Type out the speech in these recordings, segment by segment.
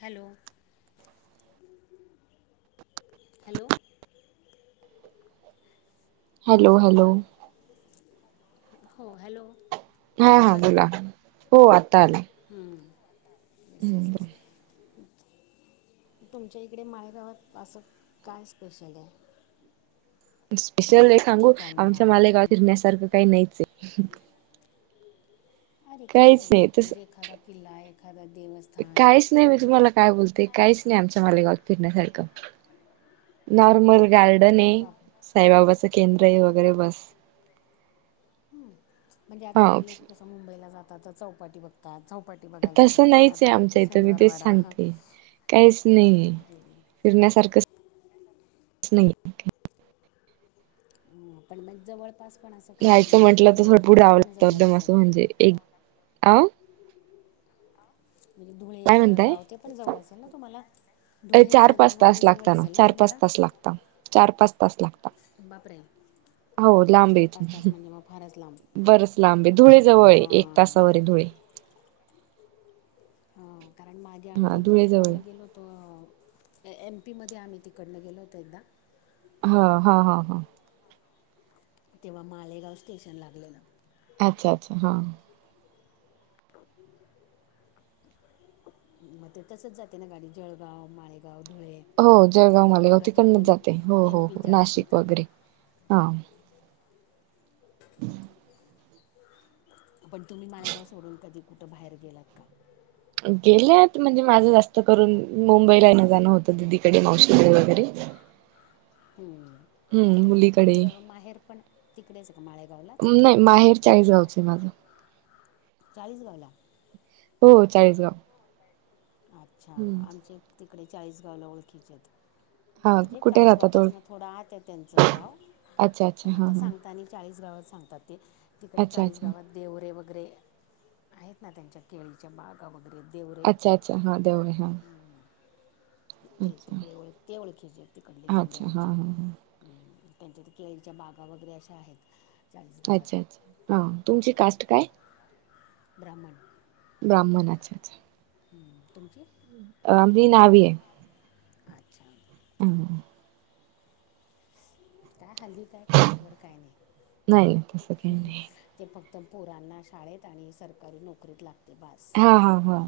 Hello. Hello. आवाज hello. येतो आहे हॅलो. का हो हॅलो. हा हा आवाज येतो बोला. आहे हो आता आला. हम्म बसस [unintelligible] तुमच्या इकडे मालेगावात असं काय स्पेशल आहे? स्पेशल हे सांगू. ठिकाण म्हणा आमच्या मालेगाव फिरण्यासारखं काही नाहीच आहे. अरे काहीच नाही. म्हणजे एखादा किल्ला. एखादा देवस्थान. काहीच नाही मी तुम्हाला काय बोलते काहीच नाही आमच्या मालेगावात फिरण्यासारखं. नॉर्मल गार्डन अरे आहे बाप साईबाबाच केंद्र आहे. वगैरेव बस. हम्म म्हणजे हा आता लोक कसं मुंबईला जातात. तर चौपाटी बघतात. चौपाटी बघायला जातात. तसं नाहीच पुण्यात आहे आले की आमच्या इथं मी तेच शनिवारवाडा हा सांगते काहीच नाही अरे फिरण्यासारखं. नाही. हम. पण मग जवळपास पण असं काही. यायचं म्हणजे आता म्हटलं तर थोडं पुढे धुळे-धुळे जावं पण लागतं जवळ एकदम असं असेल. म्हणजे एक अ. धुळे. काय म्हणताय जळगाव ते पण जवळ असेल ना तुम्हाला. धुळे चार जळगाव वगैरे जवळ असेल ना तुम्हाला. चार-पाच बापरे. हो लांब आहे चार-पाच तास इथून मग बरच लांब. बरंच लांब आहे धुळे जवळ आहे हा. एक तासावर आहे धुळे [unintelligible] हा कारण. मागे हा आम्ही एकदा धुळे जवळ तिकडनं गेलोतो. एम. पी. मध्ये आम्ही तिकडनं गेलो होतो एकदा. हा. हा. हा. हा. तेव्हा मालेगाव स्टेशन लागलेलं. अच्छा-अच्छा हा. मग ते तसच जाते ना गाडी जळगाव-मालेगाव. हो जळगाव-मालेगाव तिकडनच जाते. हो, एम हो, हो पीच्या नाशिक हद्दीत वगैरे.. हां हा. हम् [unintelligible] पण तुम्ही मालेगाव सोडून कधी कुठं बाहेर गेलात का? गेल्यात म्हणजे माझं जास्त करून. मुंबईला येन जाणं होत. दीकडे मावशी कड वगैरे. हम्म. तुम तुमचं माहेर पण. तिकडेच का माळेगावलाच. नाही माहेर चाळीसगावच आहे माझं चाळीस गावला. हो चाळीसगाव. अच्छा हम्म आमचे तिकडे. चाळीस गावला ओळखीचेत. म्हणजे हा म्हणजे कुठे तासगाव राहतात पासन. थोडं आत त्यांचं गाव. अच्छा अच्छा पण हा आता हा सांगत आणि चाळीस गावात सांगतात ते. तिकडे अच्छा चाळीस अच्छा गावात देवरे वगैर. वगैरे आहेत ना त्यांच्या. केळीच्या बागा वगैरे. देवरे अच्छा-अच्छा हा देवय हा. ते तिकडे ओळख ते ओळखीचे आहेत तिकडले देवऱे अच्छा हां आमच्या. हां हां त्यांच्यात केळीच्या बागा वगैरे अशा आहेत. अच्छा चाळीसगावात अच्छा, हा तुमची कास्ट काय? ब्राह्मण. ब्राह्मण अच्छा अच्छा. तुमची? आ मी नावी हाय. अच्छा. उ हू. काय हल्ली काय कास्टवर काय तसं काही नाही नाही ते फ क्त पोरांना शाळेत आणि सरकारी नोकरीत लागते बास. हां हां हां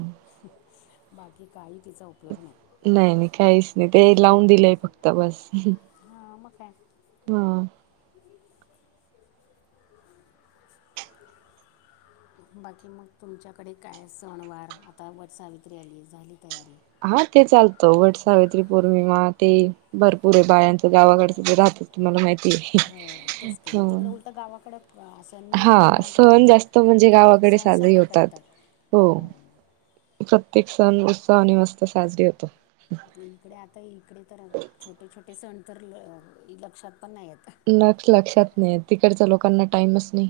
बाकी काही तिचा उपयोग नाही. नाही काहीच नाही ते लावून दिलंय फक्त बस. हां मग काय हा. बाकी मग, तुमच्याकडे काय सण वार आता वट सावित्री आली झाली तयारी? हा ते चालतं, वट सावित्री पौर्णिमा ते भरपूर ये बायांच गावाकडचं ते राह त तुम्हाला माहि हो, तेच की, मग तिकडं उलटं गावाकडं अं, असं हा नीट निवांत सण जास्त करतात म्हणजे गावाकडे सण साजरीे सगळे होतात. करतात हो. प्रत्येक सण उस इकडे आता इकडे तर छोटे छोटे सण तर ल लक्षात पण नाही येत. न लक्षात नाही तिकडचा लोकांना टाइमच नाही.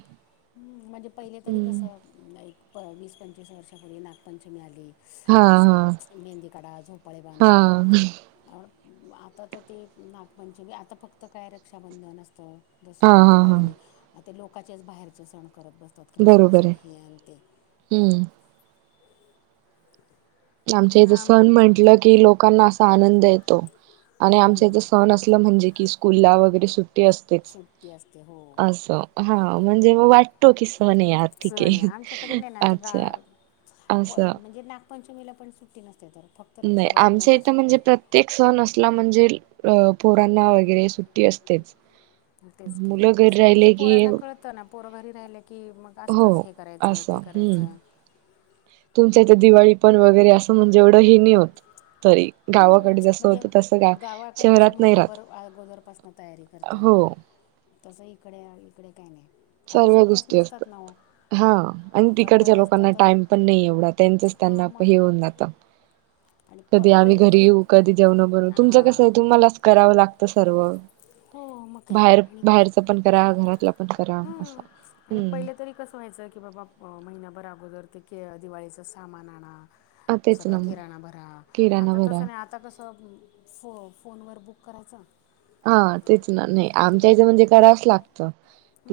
हम् म्हणजे पहिले तरी हम्म. कसं, एक वीस पंचवीस वर्षापूर्वी नागपंचमी आली हा त्यासं हा मेहंदी काढा, झोंपाळे हा बांधा आता तर ते नागपंचमी बी आता फक्त काय रक्षाबंधन असतं. हा दसरा, हा हा दिवाळी आ ते लोकाचेच बाहेरचे सण करत बसतात, ख्रिसमस बरोबर आहे. आणि हे आनि ते. हम्म आमच्या इथं आम सण म्हंटलं की, लोकांना असा आनंद येतो. आणि आमच्या इथ सण असलं म्हणजे कि स्कूलला वगैरे सुट्टी असतेच सुट्टी असते हो अस, हा. म्हणजे म वा टतो, कि सन हे यार ठीक ए सण आहे आमच्याकडे नाही ना आता अच्छा आस. पंचमीला पण सुट्टी नस नाही आमच्या इथं म्हणजे प्रत्येक सण असला म्हणजेल अ. पोरांना वगैरे सुट्टी असतेच. तेच की मुलं घरी आणि ते राहिले की पोरांना कळतं ना? पोर घरी राहिल्या की मग हो असतंच हे करायचं, असं ते हम्म. करायचं. तुमच्या इथे दिवाळी पण वगैरे असं म्हणजे एवढं हे नाही होत. तरी हम्म, गावाकडे जस म्हणजे होत तस गा गावाकडे कसं शहरात नाही राहत. महिनाभर हो. तस इकडे इकडे काही नाही, कारण सर्व सुट्ट्याच गोष्टी असतात. नसतात ना ओ. हा आणि तिकडच्या लोकांना टाइम पण नाहीए एवढा, त्यांचच हां त्यांना मग हे होऊन जातं. [inaudible] कधी आम्ही पहिले घरी तरी येऊ, कधी जेवणं बनवु, तुमचं कसं आहे हां तुम्हालाच करावं लागतं सर्व. हो मग काय बाहेर आणि बाहेरच पण करा घरातलं पण करा. असं. आणि हम्म पहिलं तरी कसं व्हायचं की बाबा महिनाभर अगोदर दिवाळीच सामान आणा हा तेच सगळा ना मग किराणा भरा किराणा आता भरा तसं नाही आता कस. तर फो फोनवर बुक करायचां हा तेच ना नाही आमच्याचं म्हणजे कराच लागत.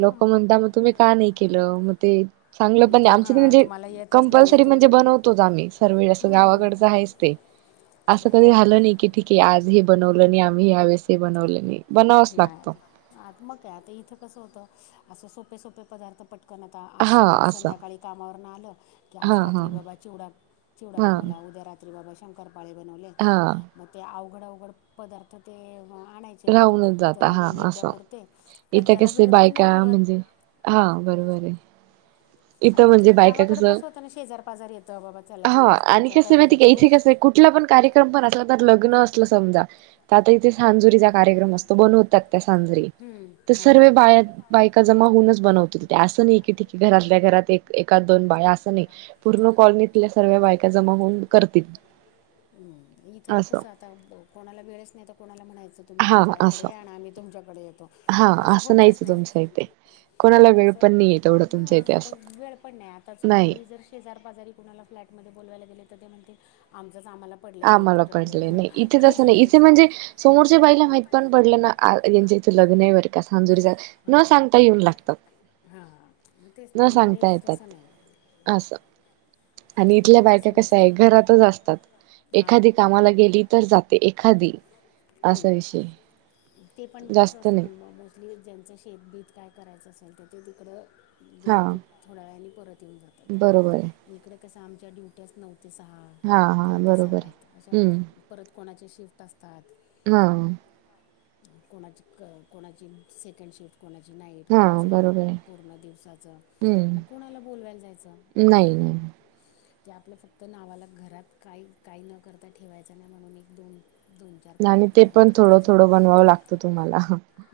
लोक म्हणता मग तुम्ही का नाही केलं मग ते चांगलं पण नाही तो आमच ते हां म्हणजे तुम्हाला येतच नाही कंपल्सरी म्हणजे तुमच्याकडून बनवतोच आम्ही सर्वं हं. गावाकडचं आहेच ते. [unintelligible] असं कधी काय झालं नाही की ठीके आज हे बनवलं नाही आम्ही यावेळेस बनवलं नाही. बनवावच लागतो नाही आता मग काय आता इथं कसं होतं असं सोपे सोपे पदार्थ पट कण आता आज हा संध्या असं संध्याकाळी कामावरून आलं. की हा आज हा रात्री बाबा चिवडा चिवडा हा बनवला उद्या रात्री बाबा शंकर पाळे बनवले हा मते अवघड अवघड पदार्थ ते आणायचे विकत राहूनच जात. त- हा असं नैवेद्यापुरते कारण इथ त्याला कस वेळ पण नाही बायका पुरत म्हणजे हा बरोबरय. आणि ती गावाकड कसं होतं ना शेजार पाजार येतं बाबा चला तू आज तुमच्या करंज्याकरू. कुटला पण कार्यक्रम पण असला तर लग्न असलं समजा तर आता इथे सांजुरीचा कार्यक्रम असतो बनवतात. हम्म, ज सर्व हां बा बायका जमा होऊनच बनव अस नाही कीठीरात आपल्या घरात एका दोन बाया असणे पूर्ण कॉलनीतल्या सर्व्या बायका जमा होऊन करतील. हम्म इथं असं कसं आता कोणाला वेळेच नाही तर कोणाला म्हणायचं तुम्ही हा असं आमच्याकडे आण आम्ही त [unintelligible] हा असं नाहीच तुमच्या इथे कोणाला वेळ पण नाइय. हा आता वेळ पण नाइ आता समजा नाही मी जर शेजार पाजारी कुणाला प्लॅटमध्ये बोललावायला गेले. तर ते म्हणते आम आम्हाला पडटलंय नाही इथे तसं कधी नाही इथे यायचं म्हणजे समोरच्या बाईला माहि पण पडलं ना यांच्या इथं लग्न आहे बरं का समजुरी न हां सांगता येऊन लागतात. हां मग तेच न नाही इकडे सांगता तसं येतात नाही आस. आणि इतल्या इथं बायका तसं कस आहे नसतंय घरातच असतात हां एखादी कामाला गेली तर जाते एखादी असा हम्म विषय ते पण कस जास्त नाही असतं मोस्टली ज्यांचं शेेतबीत काय करायचं असेल तर ते तिकडं गेले की थोड्या वेळाने परत येऊन बरोबरय. जातात इकडे कसं आमच्या ड्युट्याच नऊ ते सहा हा दहा ते बरोबर आहे सात अशा हम्म परत कोणाचे शिफ्ट असतात. [unintelligible] कोणाची क कोणाची सेकंड शिफ्ट कोणाची नाईट हा कोणाचं बरोबर आहे पूर्ण दिवसाचं मग हम्म कोणाला बोलवायला जायचं. नाही नाही [unintelligible] ते आपलं फक्त नावाला घरात काइ काइ न करता ठेवायचं नाइ म्हणून एक दोन दोन चार नाइ पदार्थ ते पण घरात थोडं करायचे थोडं बनवावं लागतं तुम्हाला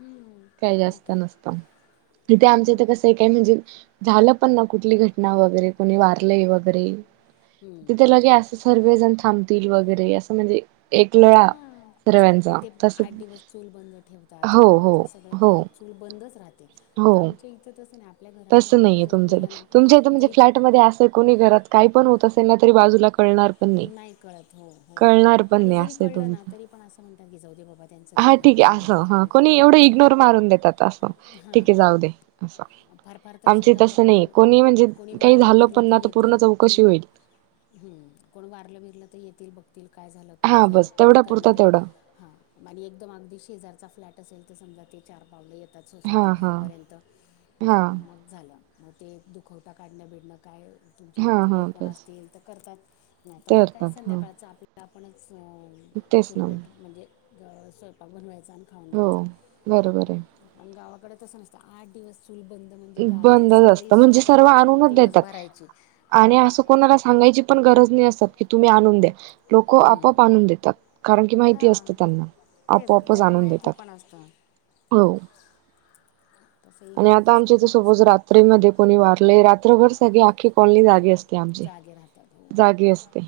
हम्म, मग जास्त काय नसतं. इते आमच्या इत कसं आहे काय म्हणजे झालं पण ना कुठली घटना वगैरे कोणी वारलंय वगैरे हम्म. तिथे लगे असं सर्वजण थांबतील वगैरे असं म्हणजे एक लळा. हां आणि ते आठ दिवस चूल बंद ठेवतात हो हो गावातल सगळ हो त्याला चूल बंदच राहतात. हो आमच्या इथं तसं नाइ. तसं नाहीये तुमच्या तुमच्या इथ म्हणजे तरी फ्लॅटमध्येध्ये असेल कोणी घरात काय पण होत असेल ना तरी बाजूला पळणार पण नाइ. नाइ कळत हो हो आणि जरी आहे कळलं ना तुमचं तरी पण असं म्हणतात गि जाऊ दे बाबा त्यांच हा तेयना ठीक बघून आहे घेत. असं हा कोणी एवढं इग्नोर मारून देतात असं ठीकेय जाऊ हां दे असं. फार फार तर आमचे समजा आता तसं नाही, कोणी म्हणजे कोणी काही वारलं झालं बिरलं पण ना तर येतील पूर्ण चौकशी बघतील होईल. हम्म कोण वारलं बिरलं तर येतील बघ. काय झाल? कधी हा झाल? बस कधी तेवढा पुरता करणारए? तेवढा हा आणि एकदम अगदी शेजारचा फ्लॅट असेल तर समजा ते चार पावलं येतात हा सोसायटी हा बाहेरपर्यंत हा मग झालं. मग ते दुखवटा काढणं-बिडणं काय तुमचे हा हा नातेवाईक कोण बस असतील तर करतात. नाही तर ते मग काय करतात हो संध्याकाळचं आपल्या आपणच तेच चुल ना पेट म्हणजे अ.. स्वयंपाक बनवायचा आणि खाऊन हो घ्यायचा, बरोबर पण गावा कड तसं नसतं आठ दिवस चूलबंद म्हणजे आहे गावातले बंदच सगळे असतं सोय म्हणजे सर्व करतात आणूनच देतात दिवसभराची हां. तेची गरज नाही अस की तुम्ही आणून द्या. लोक हं. आपोआप आणून देतात, कारण की माहिती असत हां त्यांना तेच आपोआपच त्यांना आणून माहिती देतात. पण असतं हो तसे आणि इकडे आता तसं आमच्या इथ काहीच सपोज नाही रात्री मध्ये कोणी वारलय, रात्रभर सगळे आखी कॉलनी जागी अस जागे राहतात हो जागी असते.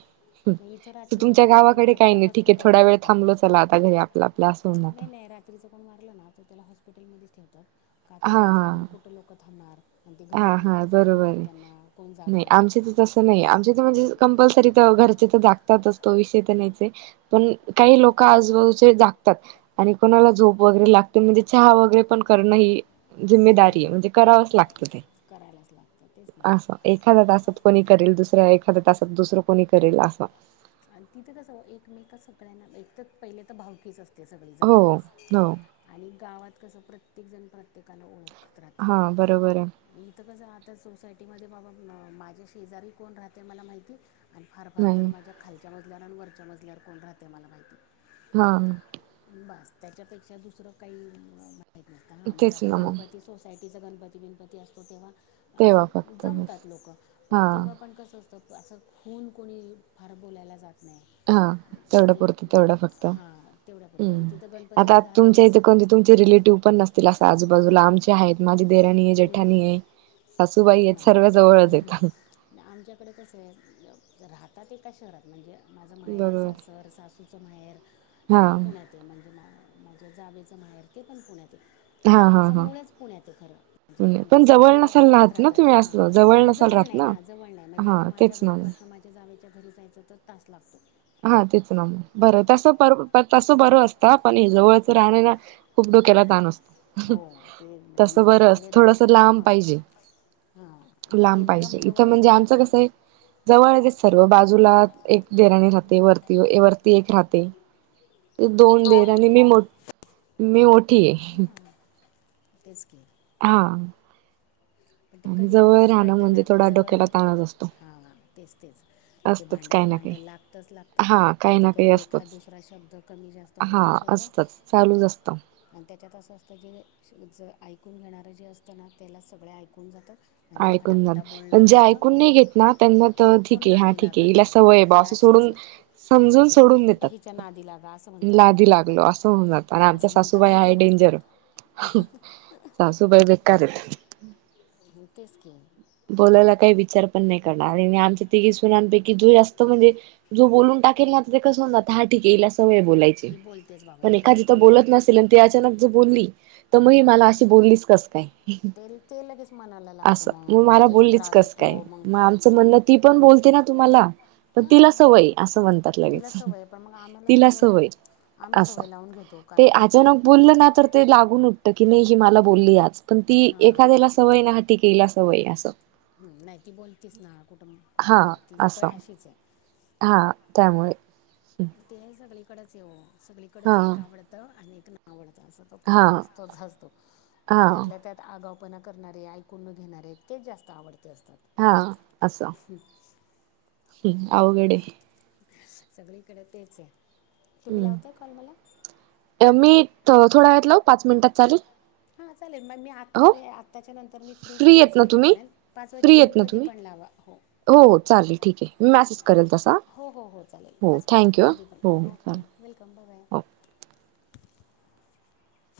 नाही इथं रात्रीचं तुमच्या कोण मारलं गावाकडे का काही त्याला नाही ठीक आहे हॉस्पिटलला थोडा वेळ ठेवतात थांबलो चला आता घरी आपलं आपलं असू ना आता नाही नाही रात्रीचं कोण वारलं ना तर त्याला हॉस्पिटलमध्येच ठेवतात का तर हा रात्रभर कुठं लोकं थांबणार आणि ते हा घरी हा आणून कसं ठेवणार त्यांना, कोण जागणार तस नाही आमच्या इथं म्हणजे कंपलसरी तर घरचे तर जागतातच. तो विषय तर नाहीच आहे, पण काही लोक आजूबाजूचे जागतात आणि कोणाला झोप वगैरे लाग म्हणजे चहा वगैरे पण करण ही जिम्मेदारी आहे. हम्म, म्हणजे करावच लागत. करायलाच लागतं तेच ना असं एखाद्या तासात कोणी करेल, दुसऱ्या एखाद्या तासात दुसरं कोणी करेल. अस आणि तिथे कसं एकमेक अस सगळ्यांना एक तर पहिले तर भावकीच असते सगळी हो जवळपास हो आणि गावात कसं प्रत्येकजण, प्रत्येकाला ओळखत. हा बरोबर आहे. तर सोसायटीमध्ये बाबा माझ्या शेजारी कोण राहते मला माहिती नाही. आणि फार-फार तर नाही माझ्या खालच्या मजल्यावर आणि वरच्या मजल्यावर कोण राहते मला माहिती. हा. बस त्याच्यापेक्षा दुसरं काही नाही इतकेच. आता गणपती सोसायटीचा गणपती-बिणपती असतो तेव्हा. तेव्हा असे फक्त बस जमतात लोक. हा पण तेव्हा पण कस तर असं खून कोणी फार बोलायला जात नाही. हा तेवढं ते पुरतं तेवढं फक्त्. हां तेवढ्यापुरतं म्हणजे तिथं आता गणपतीचे दहा तुमच्या दिवस इथ कोणते तुमचे रील रिटिव्ह पण नसतील असं आजूबाजूला. आमचे आहेत माझी देराणी आहे. जेठानी आहे. सासूबाई तेच आहेत ना सर्व जवळच आहेत आमच्याकडे कसं आहे. राहतात एका शहरात म्हणजे माझं माहेर बरोबर सासर, सासूचं माहेर, हा सगळं पुण्यात आहे म्हणजे मा माझ्या जावेच माहेर, ते पण पुण्यात म्हणजे हा हा आमचं हा मुळेच पुण्यात आहे खरं. म्हणजे पुणे आमच्या पण सात जवळ पिढ्या नसाल पुण्यात राहत ना राहतात. तुम्ही हा असं पण नसाल जवळ राहत नाही ना जवळ नाही म्हणजे हा आता माझ्या तेच घरा ना मग माझ्या जावेच्या घरी जायचं तर तास लागतो हा तेच ना बरं तस-तस बरं असत पण. हे जवळच राहणे ना खूप डोक्याला. हो ते म्हणजे तस नुसते बरंच हेवे दावे थोडस करतात लांब मग पाहिजे. हां ते लांब एकदम पाहिजे जवळ इथं म्हणजे असलं ना आमचं का कसं आहे जवळ हाय ते. सर्व बाजूला एक राणे जाते. वरती एक राहते. दोन दीर आणि मी मधी मी मोठी आहे. तेच की. हा. [unintelligible] पण ते आणि कधी कधी जवळ असं राहणं वाटतं म्हणजे ना का? थोडा जवळ डोक्याला राहाय ताणच असतो हा हा. तेच तेच, मग ते असतच काही भांड्याला ना भांड काही लागतच लागतं. हा काही कधी ना काही कधी एखाद असतच दुसरा शब्द कमी जास्त होतोच होतो. असतो. आणि त्याच्यात असं असतं जे ज ऐकून घेणारं जे असतं ना, त्यालाच सगळे ऐकून जातात ऐकून जात म्हण जे ऐकून नाही घेत ना, त्यांना तर त्याला कोण ठीकये हा नादी ठीकये, लागत हिला नाही सवय हाय बा ही असच अशीच सोडून आहे समजून हां सोडून कुठं देतात. हिच्या नादी लागा असं ला म्हणतात लागी लागलो आस होऊन जात आणि आमच्या असं म्हणतात सासूबाई आणि ग हाय डेंजर, बसतात सासूबाई बेकार हाएत. तेच की. बोलायला काही विचार पण नाही करणार आरे आणि आमच्या तिघी सूणांपैकी जो जास्त म्हणजे जो बोलून टाकील ना आपल कसं होणार? धा टेकीलास. सवय बोलायची. ही बोलतेच बाबा पण ही काय एखादी जर ऐकून नाही बोलत घेत नसेल अन अचानक जर बोलली, तर मग मला ही हां अशी बो ललीस कस काय? ते ते लगेच मनाला लागतं असं. मग मला त्याचा बोललीच त्रास कसं होतो काय मग? आमचं तू म्हणणं, ती पण बोलते ना तुम्हाला? तर तिला हां सवय ये असं म्हणतात तिला लगेच, सवय आहे, पण मग आम्हाला तिला सवय आम्ही असं सवय लावून घेतो ते कारण तो ती अचानक बोललं ना, तर ते लागून की नाही ही मला बोलली आज, पण ती हां एखाद्याला सवय ना हात टेकीला सवय आहे असं. हम्म नाही ती बोलतीच ना कुठं कुठं हा काय? ती प असं अशीच हाय. हा त्यामुळे ते हाय सगळीकडेच ये ओ हा सगळीकडेच, एक आवडतं आणि एक ना आवडत. असा तो हा प्रकार असतोच असतो. हा त्यातल्या त्यात आगाव पना करणारे, ऐकून न घेणारे, तेच जास्त आवडते असते. [inaudible] हा अस, [inaudible] [unintelligible] अवघडे [inaudible] सगळीकडे तेच आहे. [inaudible] तुम्ही लावताय कॉल मला हम् [inaudible] मी थोडा वेळात लावु पाच मिनिटात चालेल, [inaudible] हाच चालेल मग मी आत्ता हो आत्ताच्या नंतर मी फ्रीच आहे फ्री येत पाच ना तुम्ही वाजेपर्यंत पाच फ्री वाजेपर्यंत येत ना कधी तुम्ही पण लावा हो, हो चालेल ठीक आहे मी मेसेज करेल तसा, हो हो हो चालेल हो पाचपर्यंत कधी पण ओके वेलकम, [inaudible] - बाय बाय [unintelligible] - [inaudible]